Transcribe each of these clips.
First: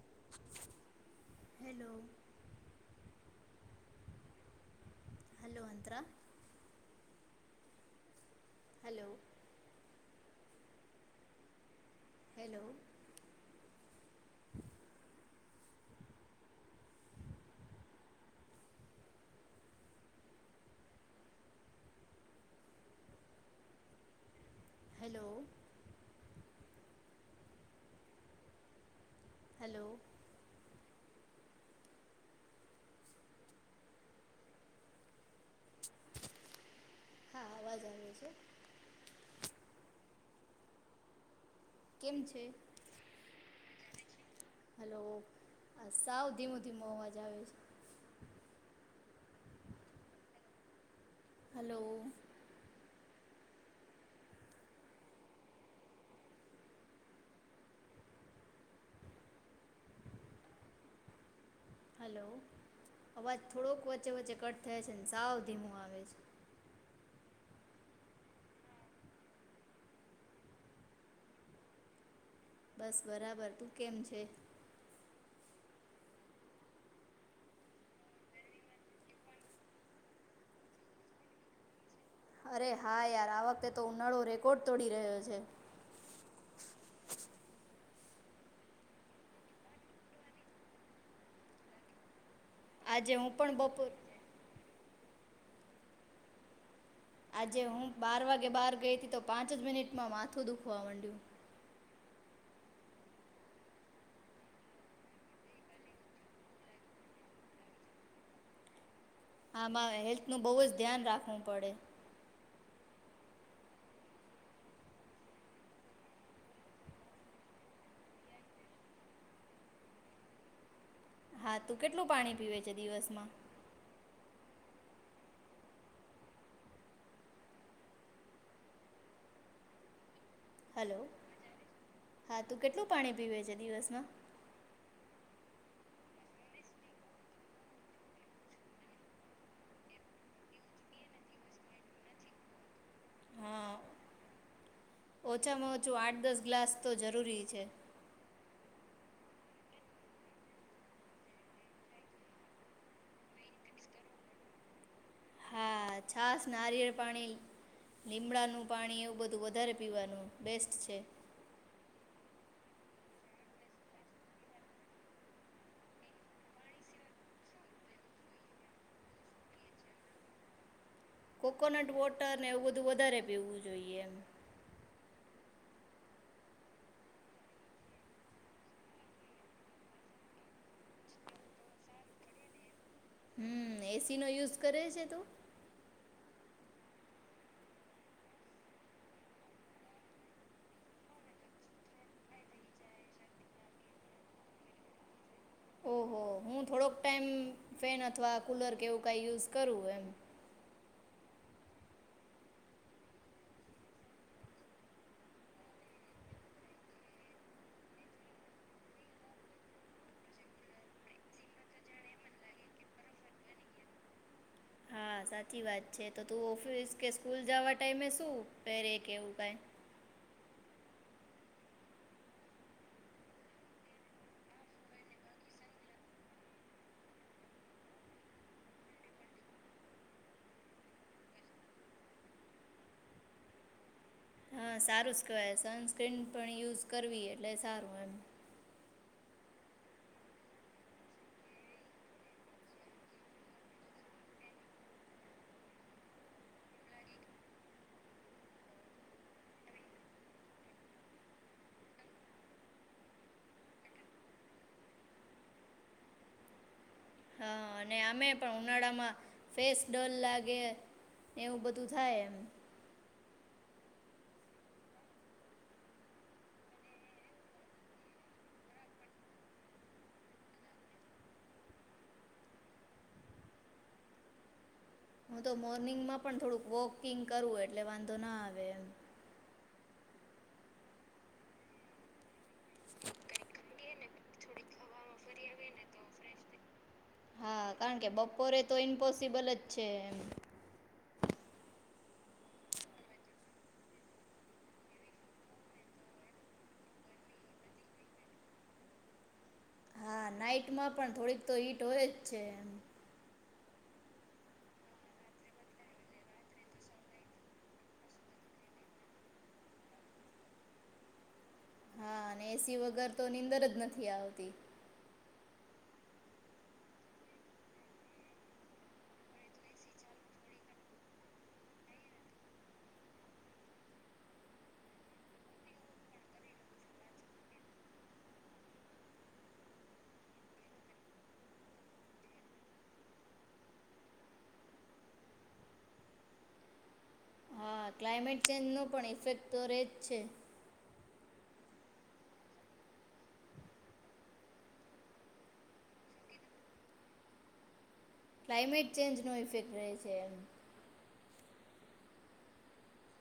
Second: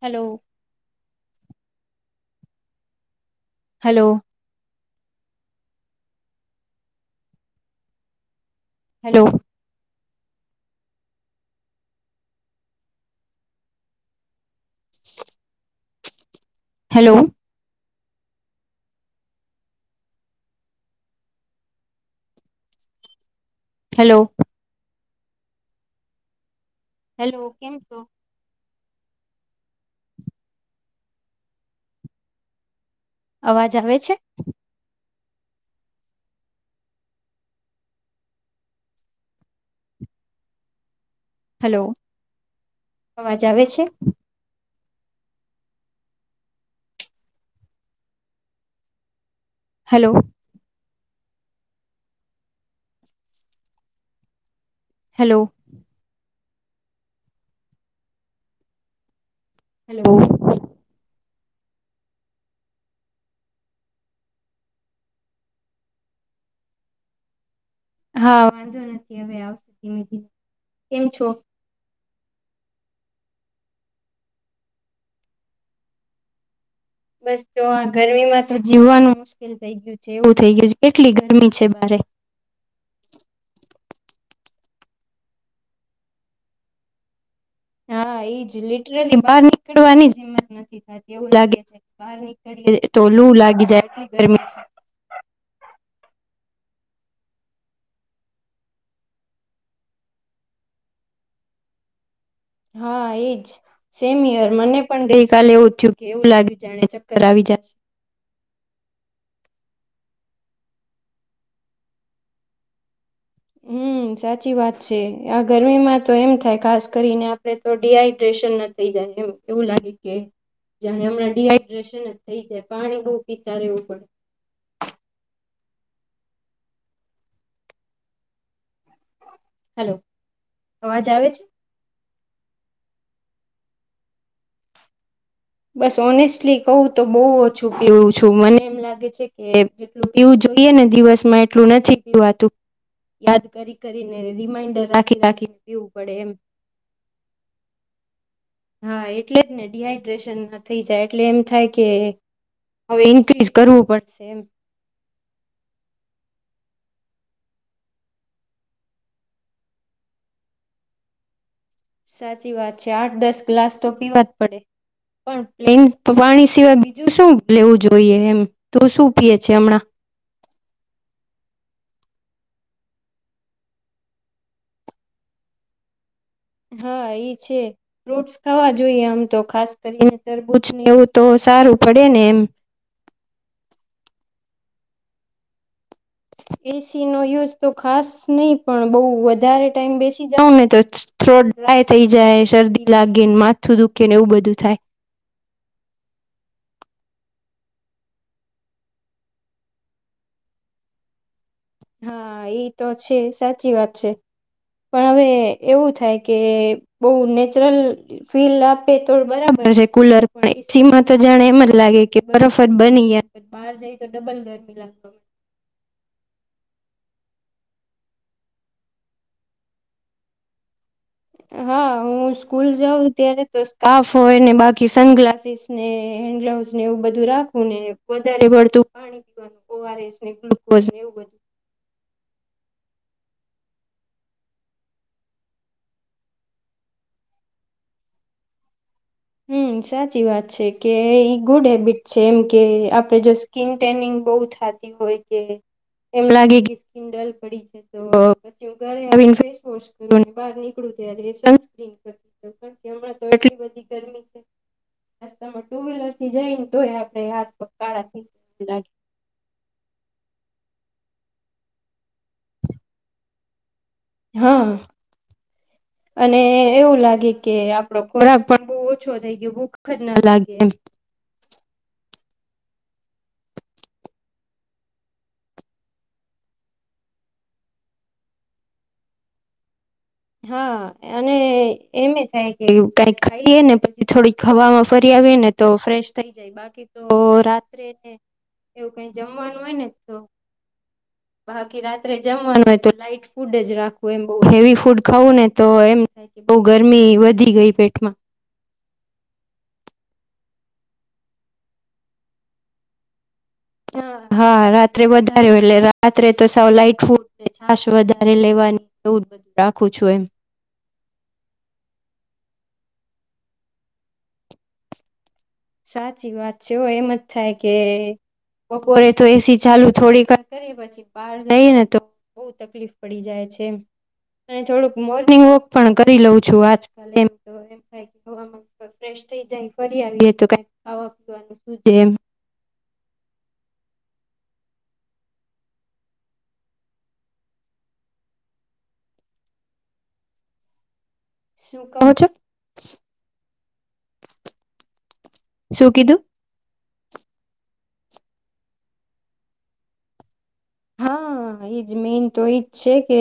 Hello hello hello hello Antara hello hello [inaudible] hello hello hello hello કેમ છો? Hello અવાજ આવે છે? હા અવાજ આવે છે. હલો કેમ છે અવાજ આવે છે? હલો આ સાવ ધીમું ધીમો અવાજ આવે છે. Hello hello hello. Hello. Hello અવાજ થોડોક વચ્ચે વચ્ચે કટ થયા છે, ને સાવ ધીમું આવે છે. હા વાંધો નથી હવે આવશે ધીમે ધીમે, કેમ છો? બસ બરાબર તું કેમ છે? બસ જો આ ગરમી માં તો જીવવાનું મુશ્કિલ થઈ ગયું છે એવું થઇ ગયું છે, કેટલી ગરમી છે બારે. અરે હા યાર આ વખતે તો ઉનાળો રેકોર્ડ તોડી રહ્યો છે. હા ઈજ લિટરલી બહાર નીકળવાની જ હિંમત નથી થાતી એવું લાગે છે બાર ની નીકળીએ તો આજે હું લું પણ લાગી બપોર જાય. [unintelligible] ગરમીથી આજે હું બાર વાગે બાર ગઈ હતી તો પાંચ જ મિનિટમાં માથું દુખવા મંડ્યું. હા એજ સેમ યર મને પણ ગઈ કાલે એવું થયું કે એવું લાગ્યું જાણે ચક્કર આવી જાશે. આમાં હેલ્થ નું બહુ જ ધ્યાન રાખવું પડે. હમ્મ સાચી વાત છે. આ ગરમીમાં તો એમ થાય ખાસ કરીને આપડે તો ડીહાઈડ્રેશન ના થઈ જાય એમ એવું લાગે કે જાને હમના હા તું ડીહાઈડ્રેશન કેટલું જ પાણી થઈ પીવે જાય છે પાણી બહુ દિવસમાં પીતા રહેવું પડે. હેલો. હલો અવાજ આવે છે? હા તું કેટલું પાણી પીવે છે દિવસમાં? બસ ઓનેસ્ટલી કહું તો બહુ ઓછું પીવું છું. મને એમ લાગે છે કે જેટલું પીવું જોઈએ ને દિવસમાં એટલું નથી પીવાતું. યાદ હા કરી કરીને રી રિમાઈન્ડર રાખી રાખીને ઓછામાં પીવું ઓછું પડે આઠ એમ. દસ ગ્લાસ તો જરૂરી છે હા એટલે જ ને ડડીહાઈડ્રેશન ના થઈ જાય એટલે એમ થાય કે હવે ઇન્ક્રીઝ કરવું પડશે એમ હા છાસ, નારિયેળ પાણી, લીમડાનું પાણી એવું બધું વધારે પીવાનું બેસ્ટ છે. સાચી વાત છે. આઠ દસ ગ્લાસ તો પીવા જ પડે. પણ, પ્લેન પાણી સિવાય બીજું શું લેવું જોઈએ એમ, તૂ શું પીએ છે હમણાં? કોકોનટ વોટર ને એવું બધું વધારે પીવું જોઈએ એમ. હા એ છે, ફ્રૂટ્સ ખાવા જોએ આમ તો ખાસ કરીને તરબૂજ ને એવું તો સારું પડે ને એમ. હમ્મ, એ સી નો યુઝ કરે છે તું? એ સી ઓહો, હું થોડોક ટાઈમ ફેન અથવા કુલર કે એવું કાય યુઝ કરું એમ. હા, ઈ તો છે. સાચી વાત છે. પણ, હવે એવું થાય કે બોવ નેચરલ ફીલ આપે તો બરાબર છે કુલર. પણ, એ સી માં તો જાણે એમ જ લાગે કે બરફ જ બની ગ્યા, પત બાર જાય તો ડબલ ગરમી લા હા, સાચી વાત છે. તો તું ઓફિસ કે સ્કૂલ જાવા ટાઈમે શું પેરે કે એવું કાય? હા, હું સ્કૂલ જાઉં ત્યારે તો સ્કાફ હોય ને બાકી સન ગ્લાસીસ ને હેન્ડ ગ્લવસ ને એવું બધું રાખું ને વધારે પળતું પાણી પીવાનું ઓ આર એસ ને ગ્લુકોઝ ને એવું બધું. હા, સારું ઝ કેવાય સનસ્ક્રીન પણ યુઝ કરવી એટલે સારું એમ. હમ્મ, સાચી વાત છે કે ઈ ગુડ હેબિટ છે. એમ કે આપડે જો સ્કીન ટેનિંગ બોવ થાતી હોય કે એમ લાગે કે સ્કીન ડલ પડી છે. તો પછી હૂં ઘરે આવીને ફેસવોશ કરું ને બહાર નીકળું ત્યારે સનસ્કિન કરૂ. [inaudible] હમણાં તો એટલી બધી ગરમી છે. રસ્તામાં ટુ વ્હીલર થી જાય ને તોય આ હા, અને આમે પણ ઉનાળામાં ફેસ ડલ લાગે. એવું બધું થાય એમ. હા, અને એવું લાગે કે આપડો ખોરાક પણ બોવ ઓછો થઈ ગ્યો. ભૂખ જ ન લાગે એમ. હું તો મોર્નિંગમાં પણ થોડુંક વોકિંગ કરૂ એટલે વાંધો ના આવે એમ. હા, અને એમે થાય કે વું કાયક ખાઈએ ને પછી થોડીક હવામાં ફરી આવીએ ને તો ફ્રેશ થઈ જાય. બાકી તો હા કારણ કે રાત્રેને બપોરે તો એવું કાય ઇમ્પોસિબલ જમવાનું જ હોય ને છે તો એમ બાકી રાત્રે જમવાનું હોય તો લાઈટ ફૂડ જ રાખુ એમ બોવ હેવી ફૂડ ખાઉ ને તો એમ થાય કે બોવ ગરમી વધી ગઈ પેટમાં. હા, નાઈટમાં પણ થોડીક તો હીટ હોય જ છે એમ. હા, હા રાત્રે વધારે હોય એટલે રાત્રે તો સાવ લાઈટ ફૂડ ને છાસ વધારે લેવાની એવું બધું રાખું છું એમ. હા, અને એ સી વગર તો નીંદર જ નથી આવતી. સાચી વાત છે હો. એમ જ થાય કે બપોરે તો એ સી ચાલુ થોડીક વાર કરીએ પછી બાર જાયે ને તો બોવ તકલીફ પડી જાય છે એમ. અને થોડુંક મોર્નિંગ વોક પણ કરી લઉં છું આજકાલ એમ, તો [unintelligible] ફ્રેશ થઈ જાય ફરી અને તો કાંઈક ખાવા પીવાનું સુજે એમ. હા, ક્લાઇમેટ ચેન્જ નો પણ ઇફેક્ટ તો રે જ છે. શું કહો છો? શું કીધું? ક્લાઇમેટ ચેન્જ નો ઇફેક્ટ રહે છે એમ. હા, ઈ જ મેન તો ઈ જ છે કે,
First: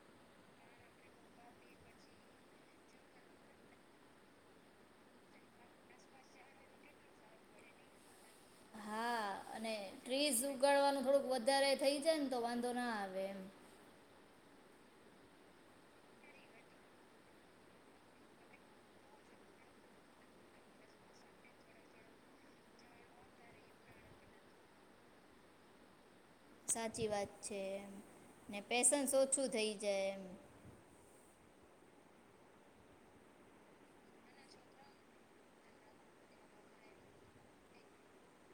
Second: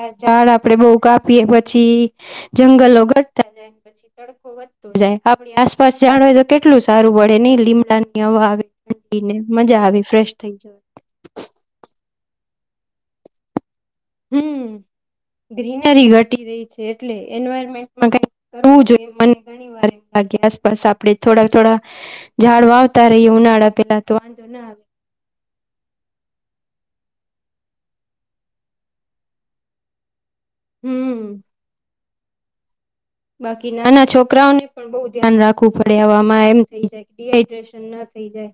આ ઝાડ આપડે બોવ કાપીએ પછી જંગલો ઘટતા જાય, પછી તડકો વધતો જાય. આપણી આસપાસ ઝાડ હોય તો કેટલું સારું પડે, નય? લીમડા ની હવા આવે ઠંડી હા ને. અને મજા આવી ફ્રેશ ટ્રીઝ થઈ જાય. ઉગાડવાનું થોડુંક વધારે થઈ જાય ને તો વાંધો ના આવે એમ. હમ્મ, ગ્રીનરી ઘટી રહી છે. એટલે એન્વારમેન્ટમાં કાઈક કરવું જોઈએ મને ઘણી વાર એમ લાગે આસપાસ આપણે થોડા થોડા ઝાડ વાવતા રહીએ ઉનાળા પેલા તો વાંધો ના આવે. સાચી વાત છે એમ. ને પેસન્સ ઓછું થઈ જાય એમ. હમ્મ. બાકી નાના છોકરાઓને પણ બોવ ધ્યાન રાખવું પડે આવામાં એમ થઈ જાય ડીહાઈડ્રેશન ના થઈ જાય.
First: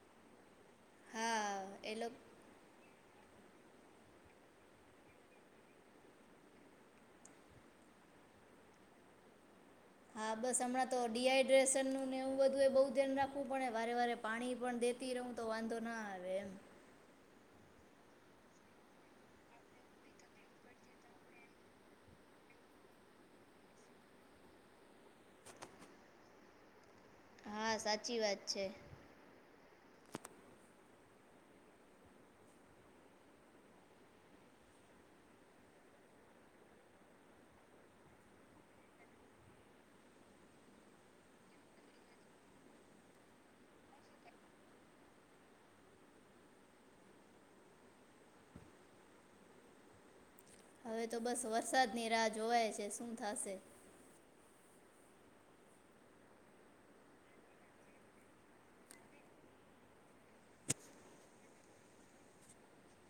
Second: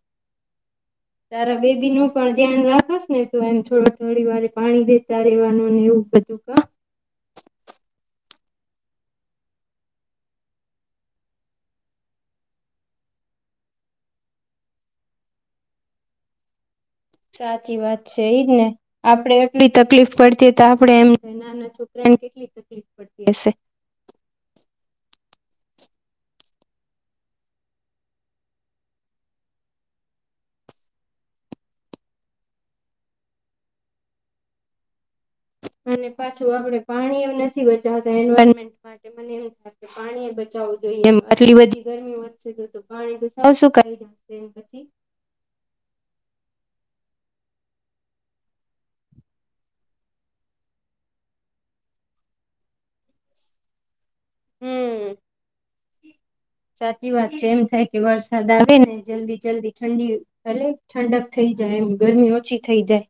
હા તારા એ બેબીનું લોકો પણ ધ્યાન રાખસ ને? તું એને થોડું થોડી વારે પાણી દેતા રેવાનું ને એવું બધું કર? હા, બસ હમણાં તો ડી હાઈડ્રેશનનું ને એવું બધું એ બોવ ધ્યાન રાખવું પડે, વારે વારે પાણી પણ દેતી રહું તો વાંધો ના આવે એમ. સાચી વાત છે ઈજ ને. આપડે એટલી તકલીફ પડતી તો આપડે એમ થાય નાના છોકરા એન કેટલી તકલીફ પડતી હશે. હા, સાચી વાત છે. અને પાછું આપણે પાણી એમ નથી બચાવતા એન્વારમેન્ટ માટે મને એમ થાય કે પાણી એ બચાવવું જોઈએ એમ આટલી બધી ગરમી વધશે તો તો પાણી તો સાવ સુુંકાઈ જાશે એમ પછી? હવે તો બસ વરસાદની રાહ જોવાય છે, શું થાશે. હમ્મ, સાચી વાત છે. એમ થાય કે વરસાદ આવે ને જલ્દી-જલ્દી ઠંડી એટલે ઠંડક થઈ જાય એમ ગરમી ઓછી થઈ જાય.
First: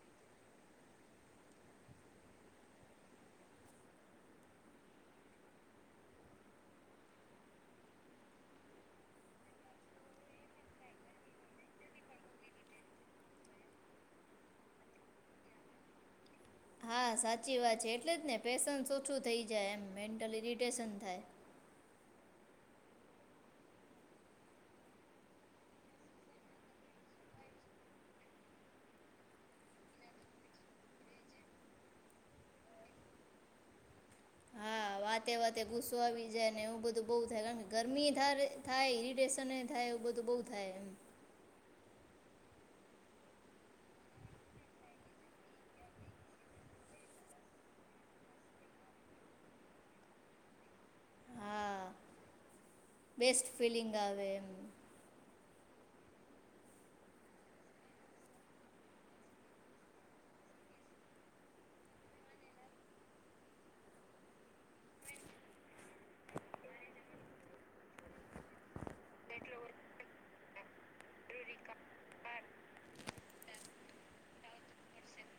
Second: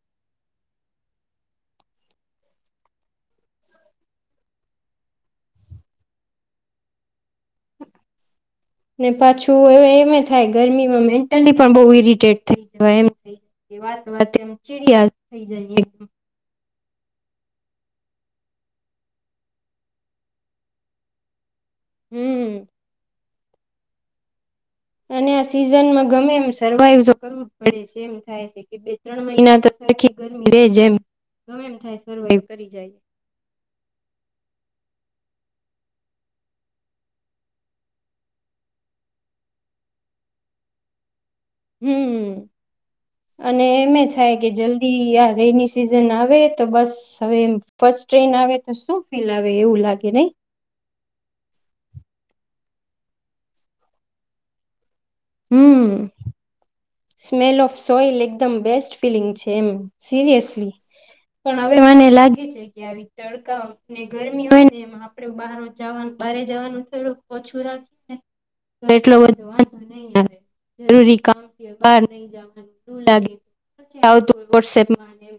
ને પાછું એ એમે થાય ગરમીમાં મેન્ટલી પણ બોવ ઈરિટેટ થઈ જવાય એમ થાય કે વાત વાતે એમ ચીડીયા થઈ જાય એકદમ. હા, સાચી વાત છે. એટલે જ ને પેસન્સ ઓછું થઈ જાય એમ, મેન્ટલ ઇરિટેશન થાય. હમ અને આ સિઝનમાં ગમે એમ સર્વાઈવ તો કરવું જ પડે છે એમ થાય છે કે બે ત્રણ મહિના તો સરખી ગરમી રે જેમ ગમે એમ થાય સર્વાઈવ કરી જાય હા વાતે વાતે ગુસ્સો આવી જાય ને એવું બધું બઉ થાય કારણ કે ગરમી થાય થાય ઈરિટેશન થાય એવું બધું બઉ થાય એમ. હમ અને એમ થાય કે જલ્દી આ રેની સિઝન આવે તો બસ હવે ફસ્ટ ટ્રેન આવે તો શું ફીલ આવે એવું લાગે નહી? હા બેસ્ટ ફિલિંગ આવે એમ. હમ સ્મેલ ઓફ સોઈલ એકદમ બેસ્ટ ફિલિંગ છે એમ સિરિયસલી પણ હવે મને લાગે છે કે આવી તડકાને ગરમી હોય ને એમાં આપડ બાર જવાનું બારે જવાનું થોડુંક ઓછું રાખી એટલો બ વાંધો નહી આવે [unintelligible] બાર નહી જવાનું લાગે આવતું હોય વોટસપમાં [inaudible]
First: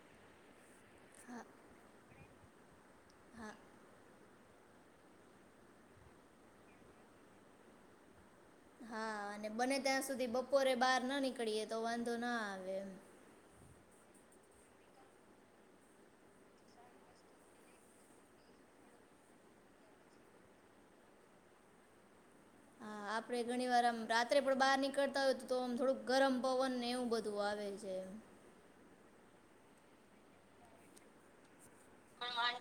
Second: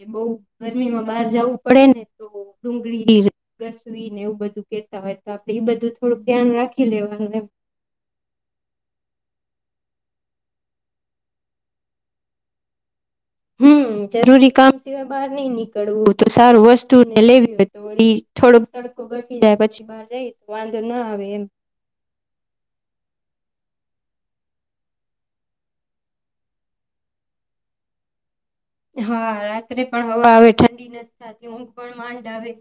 એ બહ ગરમીમાં બહાર હા જવું પડે ને તો ડુંગળી હા ઘસવીને એવું બધું કેતા હોય તો આપડે એ બધું થોડુંક ધ્યાન રાખી લેવાનું એમ. હા અને બને ત્યાં સુધી બપોરે બહાર ના નીકળીએ તો વાંધો ના આવે એમ. હમ જરૂરી કામ સિવાય બહાર નઈ નીકળવું તો સારું વસ્તુ ને લેવી હોય તો વળી થોડોક તડકો ઘટી જાય પછી બહાર જઈએ તો વાંધોના આવે એમ. હા આપડે ઘણી વાર આમ રાત્રે પણ બહાર નીકળતા હોય તો તો આમ થોડુંક ગરમ પવન ને એવું બધું આવે છે. હા રાત્રે પણ હવા આવે ઠંડી નથી થાતી હો. પણ માંડ આવેે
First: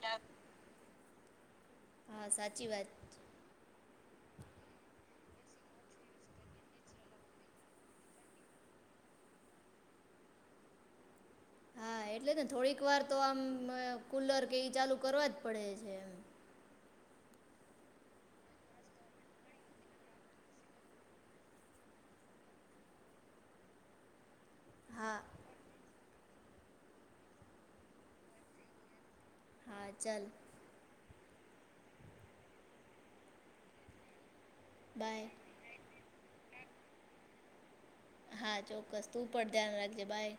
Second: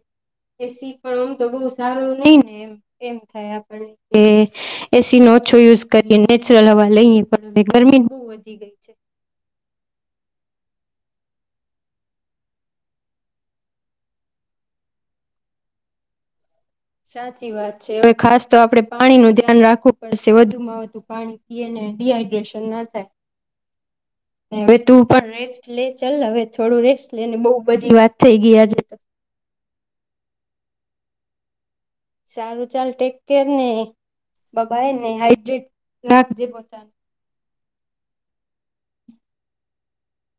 એ સી. પણ આમ તો બહુ સારું હા નઈ ને સાચી એમ વાત એમ થાય આપડને કે એ સી નો ઓછો યુઝ કરીએ નેચરલ હવા લઈએ પણ હવે ગરમી બહુ વધી ગઈ છે. હા એટલે ને થોડીક વાર તો આમ કુલર કે એ ચાલુ કરવા જ પડે છે. સાચી વાત છે હવે ખાસ તો આપડે પાણી નું ધ્યાન રાખવું પડશે વધુમાં વધુ પાણી પીને ડીહાઈડ્રેશન ના થાય હવે તું હા પણ રેસ્ટ લે ચલ હવે થોડું રેસ્ટ લેને બહુ બધી વાત થઈ ગઈ આજે તો. હા ચાલ. સારું ચાલ ટેક કેર ને. બબા ને બાય હાડ્રેડ નાખજે [inaudible] તા હા ચોક્કસ તું પણ ધ્યાન રાખજે બાય.